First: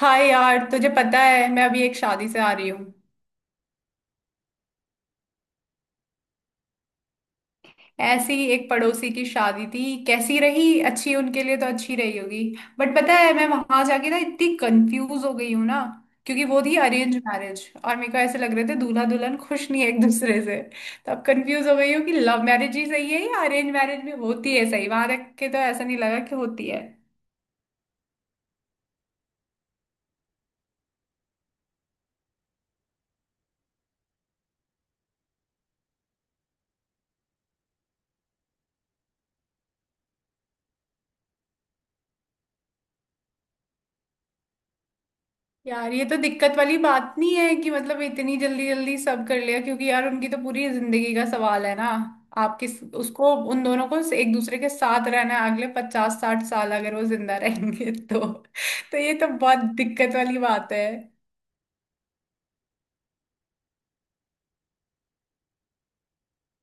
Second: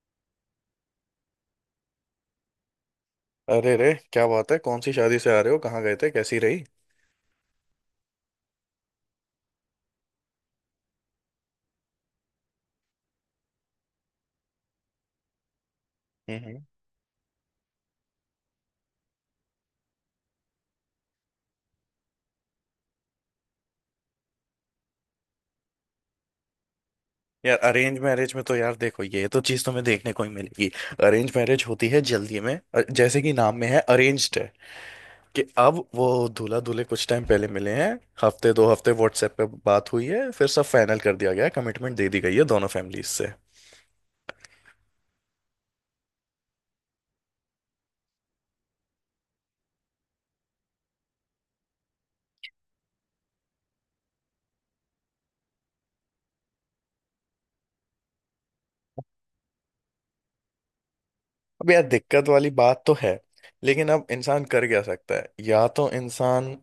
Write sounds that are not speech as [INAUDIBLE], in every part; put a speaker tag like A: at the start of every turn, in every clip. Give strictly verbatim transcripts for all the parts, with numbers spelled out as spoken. A: हाय यार, तुझे पता है मैं अभी एक शादी से आ रही हूँ।
B: अरे रे, क्या बात है? कौन सी शादी से आ रहे हो? कहाँ गए थे? कैसी रही?
A: ऐसी ही एक पड़ोसी की शादी थी। कैसी रही? अच्छी, उनके लिए तो अच्छी रही होगी। बट पता है, मैं वहां जाके ना इतनी कंफ्यूज हो गई हूँ ना, क्योंकि वो
B: हम्म।
A: थी अरेंज मैरिज और मेरे को ऐसे लग रहे थे दूल्हा दुल्हन खुश नहीं है एक दूसरे से। तो अब कंफ्यूज हो गई हूँ कि लव मैरिज ही सही है या अरेंज मैरिज में होती है सही। वहां देख के तो ऐसा नहीं लगा कि होती है।
B: यार, अरेंज मैरिज में तो यार देखो, ये तो चीज तुम्हें देखने को ही मिलेगी। अरेंज मैरिज होती है जल्दी में, अ- जैसे कि नाम में है अरेंज्ड है। कि अब वो दूल्हा दूल्हे कुछ टाइम पहले मिले हैं। हफ्ते दो हफ्ते व्हाट्सएप पे बात हुई है, फिर सब फाइनल कर दिया गया है, कमिटमेंट दे दी गई है दोनों फैमिलीज से।
A: यार, ये तो दिक्कत वाली बात नहीं है कि मतलब इतनी जल्दी जल्दी सब कर लिया, क्योंकि यार उनकी तो पूरी जिंदगी का सवाल है ना। आप किस उसको उन दोनों को एक दूसरे के साथ रहना है अगले पचास साठ साल, अगर वो जिंदा रहेंगे तो। तो ये तो बहुत दिक्कत वाली बात है।
B: अब यार दिक्कत वाली बात तो है। लेकिन अब इंसान कर क्या सकता है? या तो इंसान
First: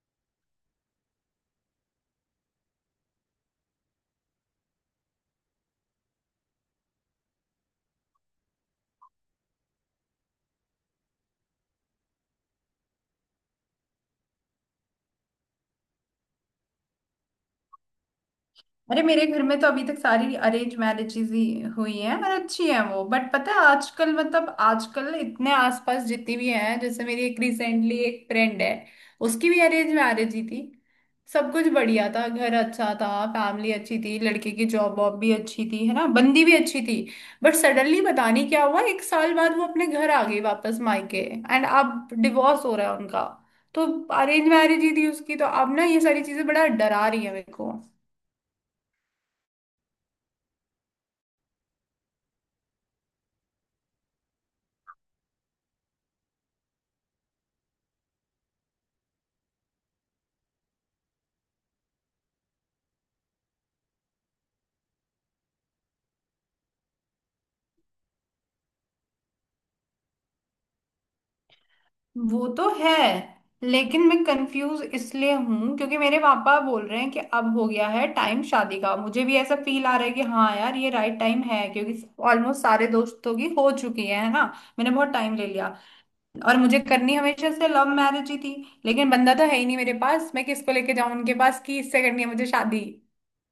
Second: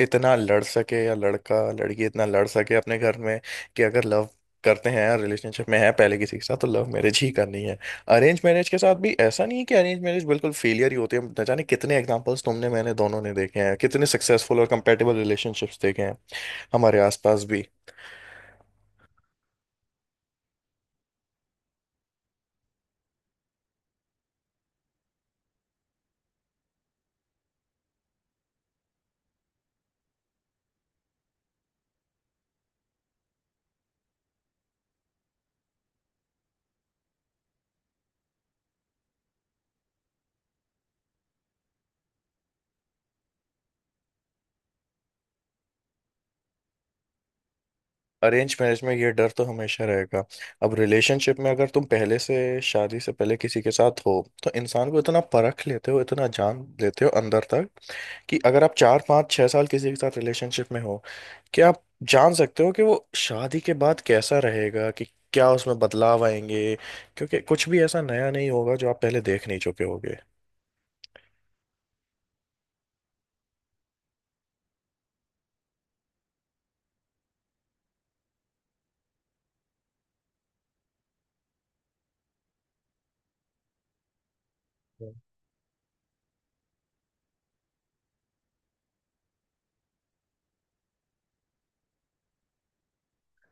B: इतना लड़ सके, या लड़का लड़की इतना लड़ सके अपने घर में कि अगर लव करते हैं या रिलेशनशिप में है पहले किसी के साथ, तो लव मैरिज ही करनी है। अरेंज मैरिज के साथ भी ऐसा नहीं है कि अरेंज मैरिज बिल्कुल फेलियर ही होती है। न जाने कितने एग्जांपल्स तुमने मैंने दोनों ने देखे हैं, कितने सक्सेसफुल और कंपेटेबल रिलेशनशिप्स देखे हैं हमारे आसपास भी।
A: अरे, मेरे घर में तो अभी तक सारी अरेंज मैरिजेज ही हुई हैं और अच्छी हैं वो। बट पता है, आजकल मतलब आजकल इतने आसपास जितनी भी हैं, जैसे मेरी एक रिसेंटली एक फ्रेंड है, उसकी भी अरेंज मैरिज ही थी। सब कुछ बढ़िया था, घर अच्छा था, फैमिली अच्छी थी, लड़के की जॉब वॉब भी अच्छी थी, है ना, बंदी भी अच्छी थी। बट सडनली पता नहीं क्या हुआ, एक साल बाद वो अपने घर आ गई वापस मायके। एंड अब डिवोर्स हो रहा है उनका। तो अरेंज मैरिज ही थी उसकी, तो अब ना ये सारी चीजें बड़ा डरा रही है मेरे को।
B: अरेंज मैरिज में ये डर तो हमेशा रहेगा। अब रिलेशनशिप में अगर तुम पहले से, शादी से पहले किसी के साथ हो, तो इंसान को इतना परख लेते हो, इतना जान लेते हो अंदर तक। कि अगर आप चार पाँच छह साल किसी के साथ रिलेशनशिप में हो, क्या आप जान सकते हो कि वो शादी के बाद कैसा रहेगा? कि क्या उसमें बदलाव आएंगे? क्योंकि कुछ भी ऐसा नया नहीं होगा जो आप पहले देख नहीं चुके होगे।
A: वो तो है, लेकिन मैं कंफ्यूज इसलिए हूँ क्योंकि मेरे पापा बोल रहे हैं कि अब हो गया है टाइम शादी का, मुझे भी ऐसा फील आ रहा है कि हाँ यार, ये राइट टाइम है क्योंकि ऑलमोस्ट सारे दोस्तों की हो चुकी है है ना, मैंने
B: हम्म।
A: बहुत टाइम ले लिया। और मुझे करनी हमेशा से लव मैरिज ही थी, लेकिन बंदा तो है ही नहीं मेरे पास। मैं किसको लेके जाऊँ उनके पास कि इससे करनी है मुझे शादी।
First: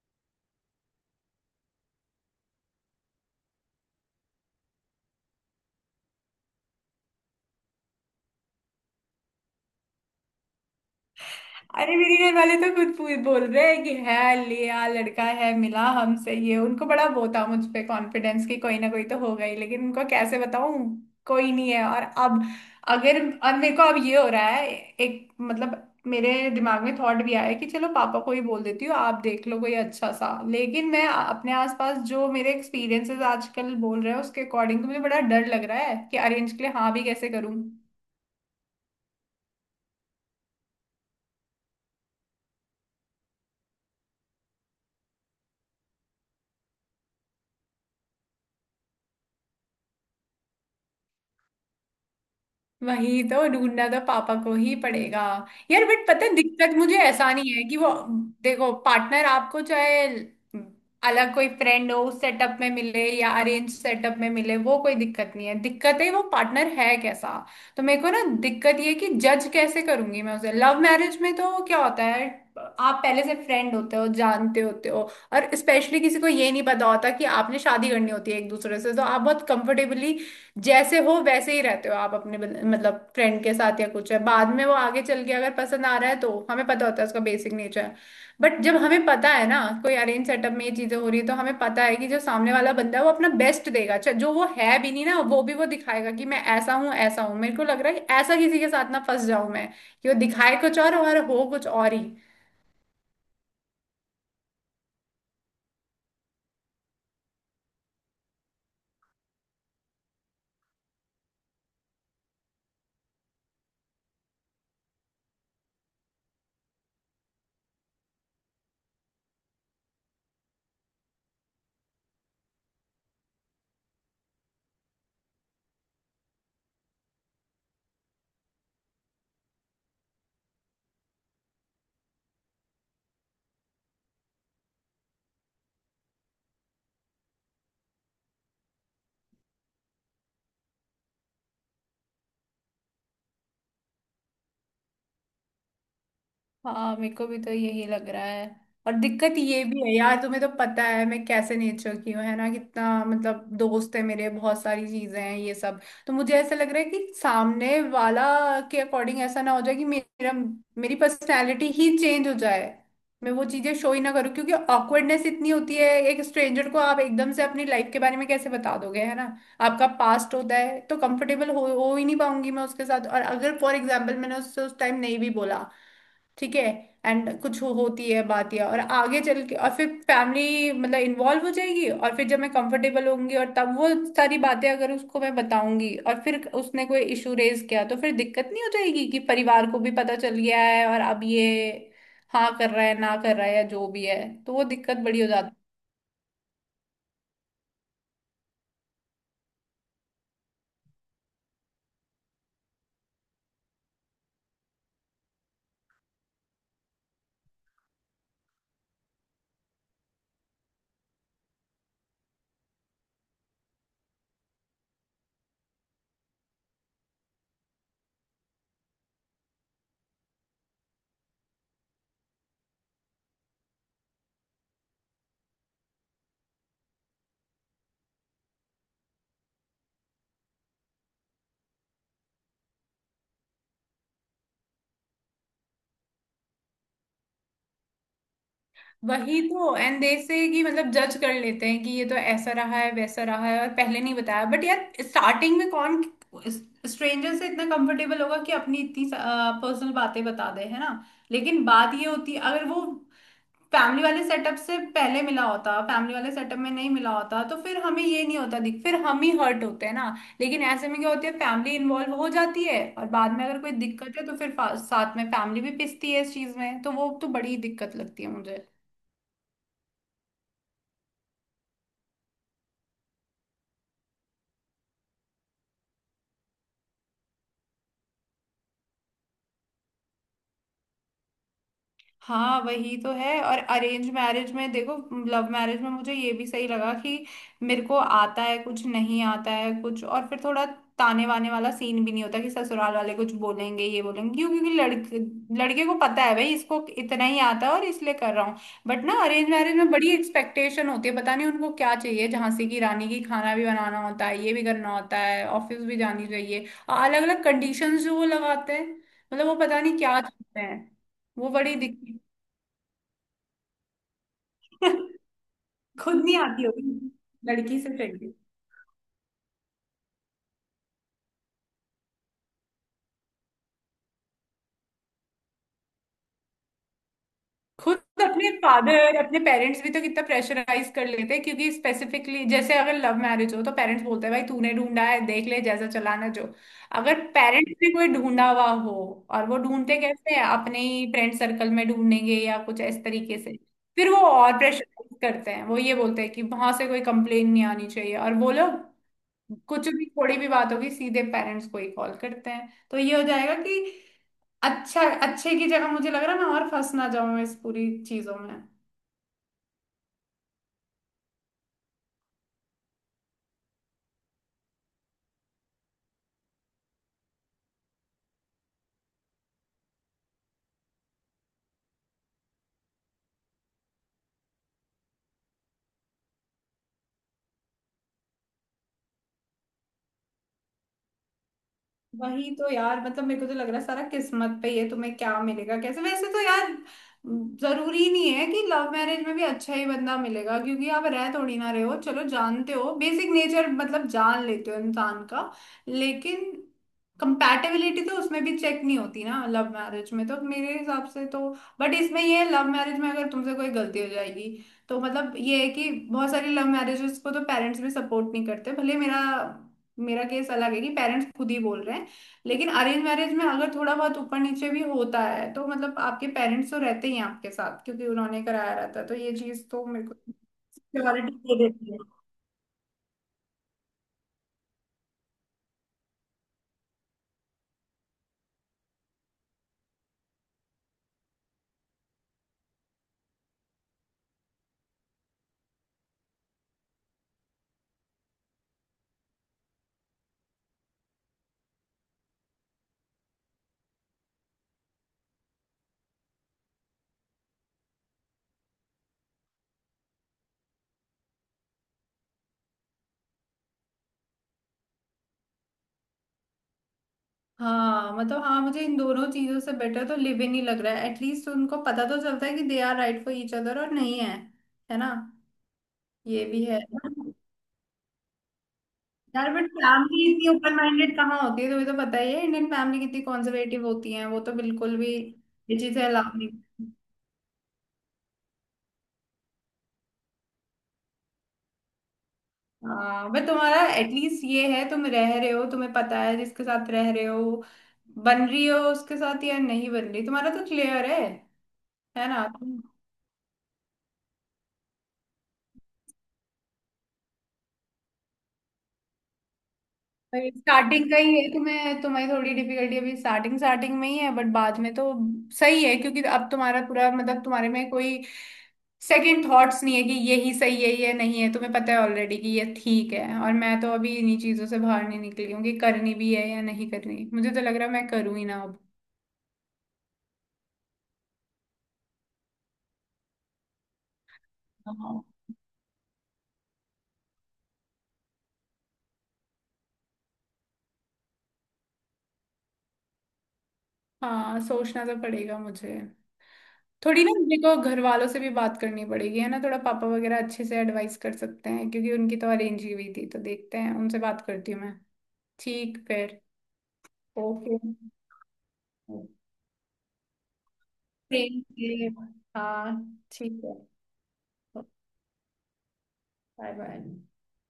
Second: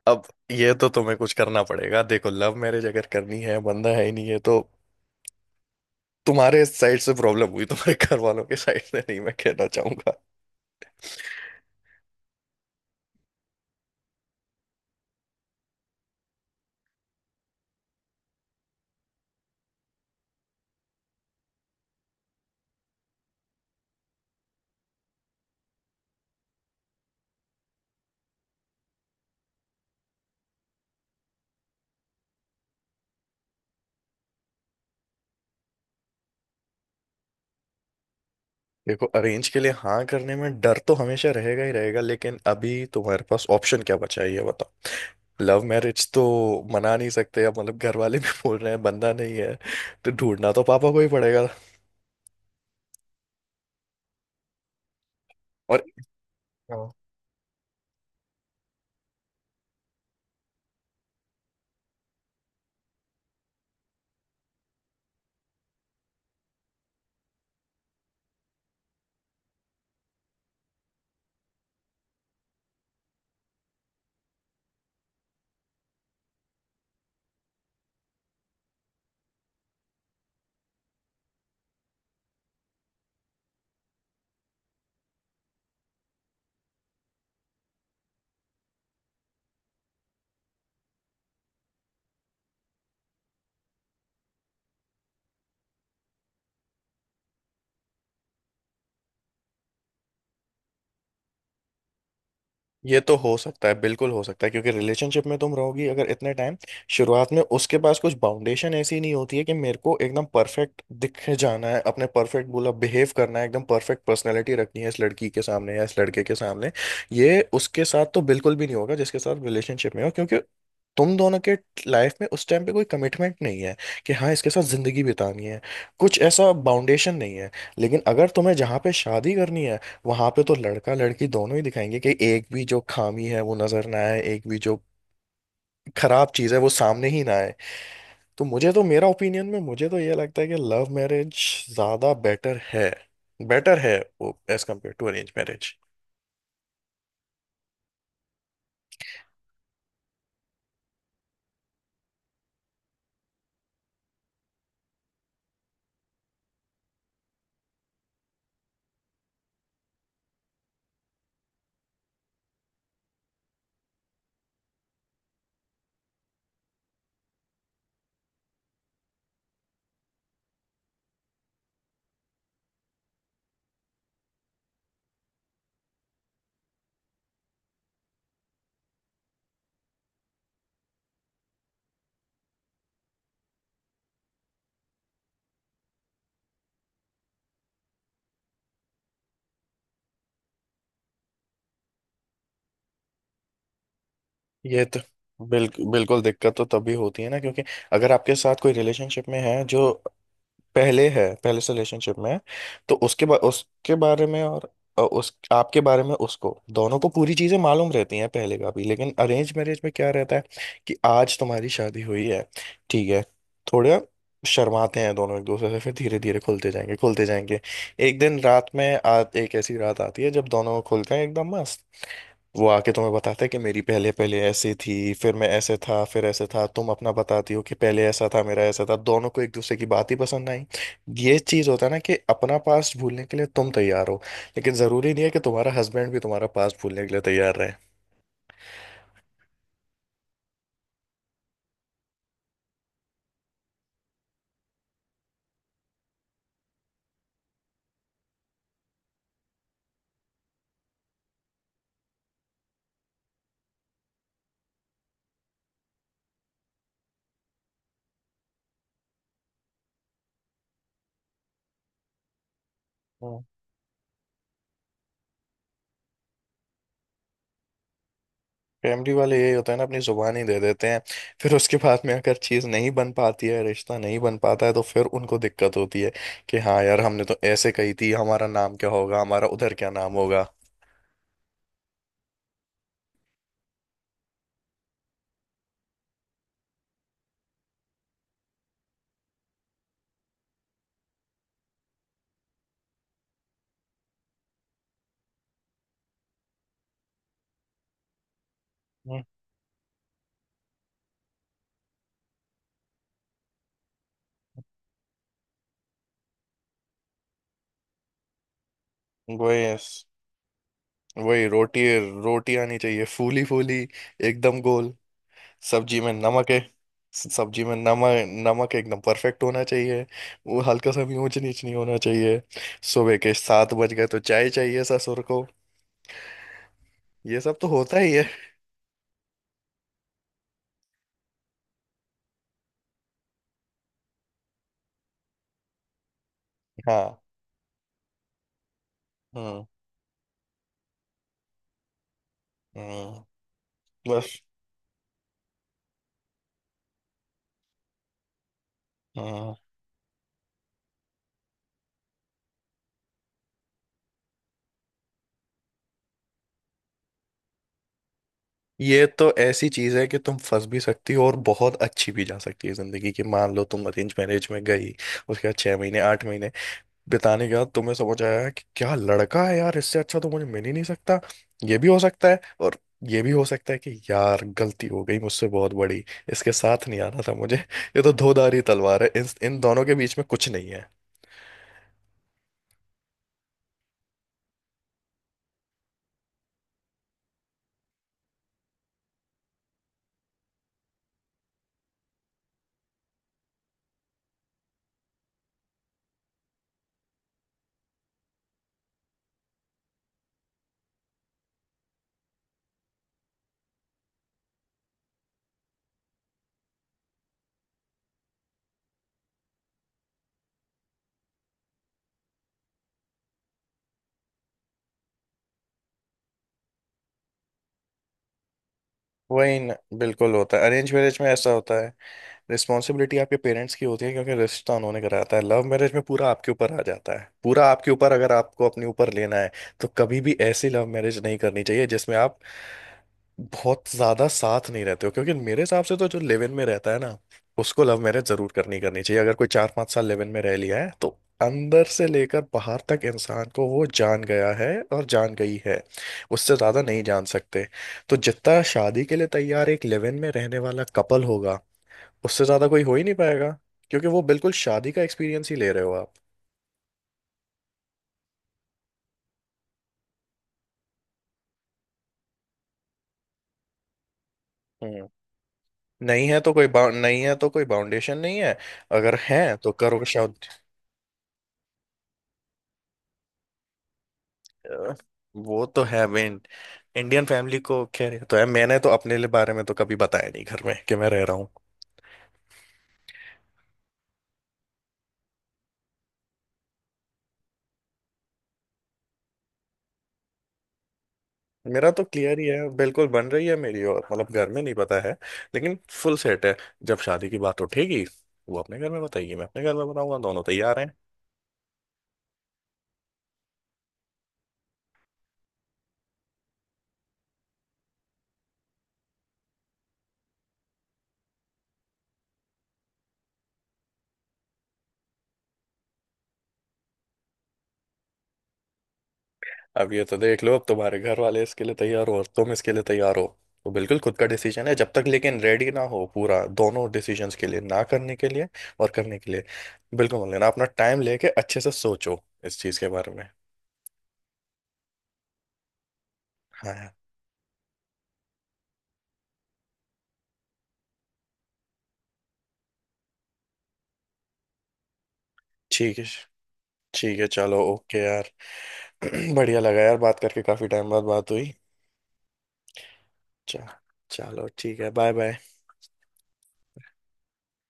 B: अब ये तो तुम्हें कुछ करना पड़ेगा। देखो, लव मैरिज अगर करनी है, बंदा है ही नहीं है तो तुम्हारे साइड से प्रॉब्लम हुई, तुम्हारे घर वालों के साइड से नहीं, मैं कहना चाहूंगा।
A: अरे, मेरे घर वाले तो खुद पू- बोल रहे हैं कि है लिया लड़का है मिला हमसे, ये उनको बड़ा वो था मुझ पे कॉन्फिडेंस कि कोई ना कोई तो होगा ही, लेकिन उनको कैसे बताऊं कोई नहीं है। और अब अगर और मेरे को अब ये हो रहा है, एक मतलब मेरे दिमाग में थॉट भी आया कि चलो पापा को ही बोल देती हूँ आप देख लो कोई अच्छा सा, लेकिन मैं अपने आसपास जो मेरे एक्सपीरियंसेस आजकल बोल रहे हैं उसके अकॉर्डिंग तो मुझे बड़ा डर लग रहा है कि अरेंज के लिए हाँ भी कैसे करूँ।
B: देखो, अरेंज के लिए हाँ करने में डर तो हमेशा रहेगा ही रहेगा, लेकिन अभी तुम्हारे पास ऑप्शन क्या बचा है, ये बताओ। लव मैरिज तो मना नहीं सकते, अब मतलब घर वाले भी बोल रहे हैं बंदा नहीं है। तो ढूंढना तो पापा को ही पड़ेगा।
A: वही तो, ढूंढना तो पापा को ही पड़ेगा।
B: और,
A: यार बट पता है दिक्कत,
B: हाँ।
A: मुझे ऐसा नहीं है कि वो। देखो पार्टनर आपको चाहे अलग कोई फ्रेंड हो उस सेटअप में मिले या अरेंज सेटअप में मिले, वो कोई दिक्कत नहीं है। दिक्कत है वो पार्टनर है कैसा। तो मेरे को ना दिक्कत ये है कि जज कैसे करूंगी मैं उसे। लव मैरिज में तो क्या होता है, आप पहले से फ्रेंड होते हो, जानते होते हो, और स्पेशली किसी को ये नहीं पता होता कि आपने शादी करनी होती है एक दूसरे से, तो आप बहुत कंफर्टेबली जैसे हो वैसे ही रहते हो आप अपने बंद- मतलब फ्रेंड के साथ, या कुछ है बाद में वो आगे चल के अगर पसंद आ रहा है तो हमें पता होता है उसका बेसिक नेचर। बट जब हमें पता है ना कोई अरेंज सेटअप में ये चीजें हो रही है, तो हमें पता है कि जो सामने वाला बंदा है वो अपना बेस्ट देगा, चाहे जो वो है भी नहीं ना वो भी वो दिखाएगा कि मैं ऐसा हूँ ऐसा हूँ। मेरे को लग रहा है कि ऐसा किसी के साथ ना फंस जाऊं मैं, कि वो दिखाए कुछ और और हो कुछ और ही।
B: ये तो हो सकता है, बिल्कुल हो सकता है। क्योंकि रिलेशनशिप में तुम रहोगी अगर इतने टाइम, शुरुआत में उसके पास कुछ बाउंडेशन ऐसी नहीं होती है कि मेरे को एकदम परफेक्ट दिखे जाना है, अपने परफेक्ट बोला बिहेव करना है, एकदम परफेक्ट पर्सनैलिटी रखनी है इस लड़की के सामने या इस लड़के के सामने। ये उसके साथ तो बिल्कुल भी नहीं होगा जिसके साथ रिलेशनशिप में हो। क्योंकि तुम दोनों के लाइफ में उस टाइम पे कोई कमिटमेंट नहीं है कि हाँ, इसके साथ जिंदगी बितानी है। कुछ ऐसा बाउंडेशन नहीं है। लेकिन अगर तुम्हें जहाँ पे शादी करनी है, वहां पे तो लड़का लड़की दोनों ही दिखाएंगे कि एक भी जो खामी है वो नजर ना आए, एक भी जो खराब चीज है वो सामने ही ना आए। तो मुझे तो मेरा ओपिनियन में मुझे तो ये लगता है कि लव मैरिज ज्यादा बेटर है। बेटर है वो as compare to arrange marriage.
A: हाँ, मेरे को भी तो यही लग रहा है। और दिक्कत ये भी है यार, तुम्हें तो पता है मैं कैसे नेचर की हूँ, है ना, कितना मतलब दोस्त है मेरे, बहुत सारी चीजें हैं ये सब। तो मुझे ऐसा लग रहा है कि सामने वाला के अकॉर्डिंग ऐसा ना हो जाए कि मेरा मेरी पर्सनैलिटी ही चेंज हो जाए, मैं वो चीजें शो ही ना करूँ, क्योंकि ऑकवर्डनेस इतनी होती है, एक स्ट्रेंजर को आप एकदम से अपनी लाइफ के बारे में कैसे बता दोगे, है ना, आपका पास्ट होता है, तो कंफर्टेबल हो हो ही नहीं पाऊंगी मैं उसके साथ। और अगर फॉर एग्जाम्पल मैंने उससे उस टाइम नहीं भी बोला, ठीक है, एंड कुछ हो, होती है बात या और आगे चल के, और फिर फैमिली मतलब इन्वॉल्व हो जाएगी, और फिर जब मैं कंफर्टेबल होंगी और तब वो सारी बातें अगर उसको मैं बताऊंगी और फिर उसने कोई इशू रेज किया, तो फिर दिक्कत नहीं हो जाएगी कि परिवार को भी पता चल गया है और अब ये हाँ कर रहा है ना कर रहा है या जो भी है, तो वो
B: ये
A: दिक्कत
B: तो
A: बड़ी हो जाती है।
B: बिल्कुल बिल्कुल दिक्कत तो तभी होती है ना, क्योंकि अगर आपके साथ कोई रिलेशनशिप में है जो पहले है पहले से रिलेशनशिप में है, तो उसके बा, उसके बारे में और अ, उस आपके बारे में, उसको दोनों को पूरी चीजें मालूम रहती हैं पहले का भी। लेकिन अरेंज मैरिज में क्या रहता है कि आज तुम्हारी शादी हुई है, ठीक है, थोड़ा शर्माते हैं दोनों एक दूसरे से, फिर धीरे धीरे खुलते जाएंगे खुलते जाएंगे। एक दिन रात में आ, एक ऐसी रात आती है जब दोनों खुलते हैं एकदम मस्त। वो आके तुम्हें बताता है कि मेरी पहले पहले ऐसी थी, फिर मैं ऐसे था, फिर ऐसे था। तुम अपना बताती हो कि पहले ऐसा था, मेरा ऐसा था। दोनों को एक दूसरे की बात ही पसंद आई। ये चीज होता है ना कि अपना पास्ट भूलने के लिए तुम तैयार हो, लेकिन जरूरी नहीं है कि तुम्हारा हस्बैंड भी तुम्हारा पास्ट भूलने के लिए तैयार रहे।
A: वही तो, एंड दे से कि मतलब जज कर लेते हैं कि ये तो ऐसा रहा है वैसा रहा है और पहले नहीं बताया, बट यार स्टार्टिंग में कौन स्ट्रेंजर से इतना कंफर्टेबल होगा कि अपनी इतनी पर्सनल बातें बता दे, है ना। लेकिन बात ये होती है, अगर वो फैमिली वाले सेटअप से पहले मिला होता, फैमिली वाले सेटअप में नहीं मिला होता, तो फिर हमें ये नहीं होता दिख, फिर हम ही हर्ट होते हैं ना। लेकिन ऐसे में क्या होती है फैमिली इन्वॉल्व हो जाती है और बाद
B: हाँ।
A: में अगर कोई दिक्कत है, तो फिर फा- साथ में फैमिली भी पिसती है इस चीज में, तो वो तो बड़ी दिक्कत लगती है मुझे।
B: फैमिली वाले यही होता है ना, अपनी जुबान ही दे देते हैं। फिर उसके बाद में अगर चीज नहीं बन पाती है, रिश्ता नहीं बन पाता है, तो फिर उनको दिक्कत होती है कि हाँ यार, हमने तो ऐसे कही थी, हमारा नाम क्या होगा, हमारा उधर क्या नाम होगा।
A: हाँ, वही तो है। और अरेंज मैरिज में देखो, लव मैरिज में मुझे ये भी सही लगा कि मेरे को आता है कुछ, नहीं आता है कुछ, और फिर थोड़ा ताने वाने वाला सीन भी नहीं होता कि ससुराल वाले कुछ बोलेंगे ये बोलेंगे क्यों, क्योंकि लड़के लड़के को पता है भाई इसको इतना ही आता है और इसलिए कर रहा हूँ। बट ना
B: हम्म।
A: अरेंज मैरिज में बड़ी एक्सपेक्टेशन होती है, पता नहीं उनको क्या चाहिए, झांसी की रानी की खाना भी बनाना होता है ये भी करना होता है ऑफिस भी जानी चाहिए और अलग अलग कंडीशंस जो वो लगाते हैं। मतलब वो
B: वही
A: पता नहीं क्या चाहते हैं।
B: वही
A: वो बड़ी
B: रोटी,
A: दिक्कत
B: रोटी आनी चाहिए फूली फूली, एकदम गोल।
A: [LAUGHS]
B: सब्जी में
A: खुद नहीं
B: नमक है।
A: आती होगी
B: सब्जी में
A: लड़की से
B: नमक
A: चाहिए।
B: नमक एकदम परफेक्ट होना चाहिए। वो हल्का सा भी ऊंच नीच नहीं होना चाहिए। सुबह के सात बज गए तो चाय चाहिए ससुर को। ये सब तो
A: खुद
B: होता ही है।
A: अपने फादर अपने पेरेंट्स भी तो कितना प्रेशराइज कर लेते हैं, क्योंकि स्पेसिफिकली जैसे अगर लव मैरिज हो तो पेरेंट्स बोलते हैं भाई तूने ढूंढा है देख ले जैसा चलाना जो, अगर
B: हाँ।
A: पेरेंट्स ने कोई ढूंढा हुआ हो, और वो
B: हम्म।
A: ढूंढते कैसे हैं, अपने ही फ्रेंड सर्कल में ढूंढेंगे या कुछ इस
B: हम्म।
A: तरीके से। फिर वो
B: बस।
A: और प्रेशराइज करते हैं, वो ये बोलते हैं कि वहां से कोई कंप्लेन नहीं आनी चाहिए और वो लोग
B: हम्म।
A: कुछ भी थोड़ी भी बात होगी सीधे पेरेंट्स को ही कॉल करते हैं, तो ये हो जाएगा कि अच्छा अच्छे की जगह मुझे लग रहा है मैं और फंस ना जाऊं इस पूरी चीजों में।
B: ये तो ऐसी चीज है कि तुम फंस भी सकती हो, और बहुत अच्छी भी जा सकती है जिंदगी की। मान लो तुम अरेंज मैरिज में गई, उसके बाद छह महीने आठ महीने बिताने के बाद तुम्हें समझ आया कि क्या लड़का है यार, इससे अच्छा तो मुझे मिल ही नहीं सकता, ये भी हो सकता है। और ये भी हो सकता है कि यार गलती हो गई मुझसे बहुत बड़ी, इसके साथ नहीं आना था मुझे। [LAUGHS] ये तो धोधारी तलवार है, इन इन दोनों के बीच में कुछ नहीं है।
A: वही तो यार, मतलब मेरे को तो लग रहा है सारा किस्मत पे ही है, तुम्हें क्या मिलेगा कैसे वैसे। तो यार जरूरी नहीं है कि लव मैरिज में भी अच्छा ही बंदा मिलेगा, क्योंकि आप रह थोड़ी ना रहे हो, चलो जानते हो बेसिक नेचर मतलब जान लेते हो इंसान का, लेकिन कंपैटिबिलिटी तो उसमें भी चेक नहीं होती ना लव मैरिज में तो मेरे हिसाब से तो। बट इसमें ये है, लव मैरिज में अगर तुमसे कोई गलती हो जाएगी तो मतलब ये है कि बहुत सारी लव मैरिजेस को तो पेरेंट्स भी सपोर्ट नहीं करते, भले मेरा मेरा केस अलग है कि पेरेंट्स खुद ही बोल रहे हैं। लेकिन अरेंज मैरिज में अगर थोड़ा बहुत ऊपर नीचे भी होता है, तो मतलब आपके पेरेंट्स तो रहते ही हैं आपके साथ क्योंकि उन्होंने कराया रहता है, तो ये
B: वही
A: चीज
B: न,
A: तो मेरे को
B: बिल्कुल होता है, अरेंज मैरिज में
A: सिक्योरिटी
B: ऐसा
A: दे
B: होता है।
A: देती है।
B: रिस्पॉन्सिबिलिटी आपके पेरेंट्स की होती है, क्योंकि रिश्ता उन्होंने कराता है। लव मैरिज में पूरा आपके ऊपर आ जाता है, पूरा आपके ऊपर। अगर आपको अपने ऊपर लेना है तो कभी भी ऐसी लव मैरिज नहीं करनी चाहिए जिसमें आप बहुत ज्यादा साथ नहीं रहते हो। क्योंकि मेरे हिसाब से तो जो लिव इन में रहता है ना, उसको लव मैरिज जरूर करनी करनी चाहिए। अगर कोई चार पांच साल लिव इन में रह लिया है, तो अंदर से लेकर बाहर तक इंसान को वो जान गया है और जान गई है। उससे ज्यादा नहीं जान सकते। तो जितना शादी के लिए तैयार एक लिव इन में रहने वाला कपल होगा, उससे ज्यादा कोई हो ही नहीं पाएगा। क्योंकि वो बिल्कुल शादी का एक्सपीरियंस ही ले रहे हो आप।
A: हाँ, मतलब हाँ, मुझे इन दोनों चीजों से बेटर तो लिव इन ही लग रहा है, एटलीस्ट उनको पता तो चलता है कि they are right for each other और नहीं है। है
B: हम्म।
A: ना।
B: नहीं है
A: ये
B: तो
A: भी
B: कोई
A: है।
B: बाउ- नहीं है तो कोई बाउंडेशन नहीं है। अगर है
A: यार बट
B: तो करो
A: फैमिली इतनी
B: शादी।
A: ओपन माइंडेड कहाँ होती है, तुम्हें तो पता ही है इंडियन फैमिली कितनी कॉन्जर्वेटिव होती है, वो तो
B: अ,
A: बिल्कुल भी
B: वो
A: ये
B: तो
A: चीजें
B: है
A: अलाउ
B: मेन।
A: नहीं।
B: इंडियन फैमिली को खैर ये तो है, मैंने तो अपने लिए बारे में तो कभी बताया नहीं घर में कि मैं रह रहा हूँ।
A: हाँ बट तुम्हारा एटलीस्ट ये है तुम रह रहे हो, तुम्हें पता है जिसके साथ रह रहे हो, बन रही हो उसके साथ या नहीं बन रही, तुम्हारा तो क्लियर है।
B: मेरा तो
A: है
B: क्लियर
A: ना।
B: ही है, बिल्कुल बन रही है मेरी। और मतलब घर में नहीं पता है, लेकिन फुल सेट है। जब शादी की बात उठेगी, वो अपने घर में बताएगी, मैं अपने घर में बताऊंगा, दोनों तैयार हैं।
A: स्टार्टिंग का ही है तुम्हें, तुम्हारी थोड़ी डिफिकल्टी अभी स्टार्टिंग स्टार्टिंग में ही है बट बाद में तो सही है क्योंकि अब तुम्हारा पूरा मतलब तुम्हारे में कोई सेकंड थॉट्स नहीं है कि ये ही सही है ये नहीं है, तुम्हें पता है ऑलरेडी कि ये ठीक है। और मैं तो अभी इन्हीं चीजों से बाहर नहीं निकली हूँ कि करनी भी है या नहीं करनी, मुझे तो लग रहा है मैं करूँ ही ना।
B: अब ये तो देख लो, अब तुम्हारे घर वाले इसके लिए तैयार हो और तुम इसके लिए तैयार हो, तो बिल्कुल खुद का डिसीजन है। जब तक
A: अब
B: लेकिन रेडी ना हो पूरा दोनों डिसीजंस के लिए, ना करने के लिए और करने के लिए, बिल्कुल मान लेना। अपना टाइम लेके अच्छे से सोचो इस चीज़ के बारे में।
A: हाँ, सोचना तो पड़ेगा मुझे।
B: हाँ यार।
A: थोड़ी ना मेरे को घर वालों से भी बात करनी पड़ेगी, है ना, थोड़ा पापा वगैरह अच्छे से एडवाइस कर सकते हैं क्योंकि उनकी तो अरेंज ही हुई थी, तो देखते हैं, उनसे बात करती हूँ मैं।
B: ठीक
A: ठीक
B: है।
A: फिर।
B: ठीक है, चलो,
A: ओके।
B: ओके यार। [CLEARS THROAT] बढ़िया लगा यार बात करके, काफ़ी टाइम बाद बात हुई।
A: Thank you. हाँ, ठीक है।
B: चा- चलो ठीक है, बाय बाय।
A: Bye bye.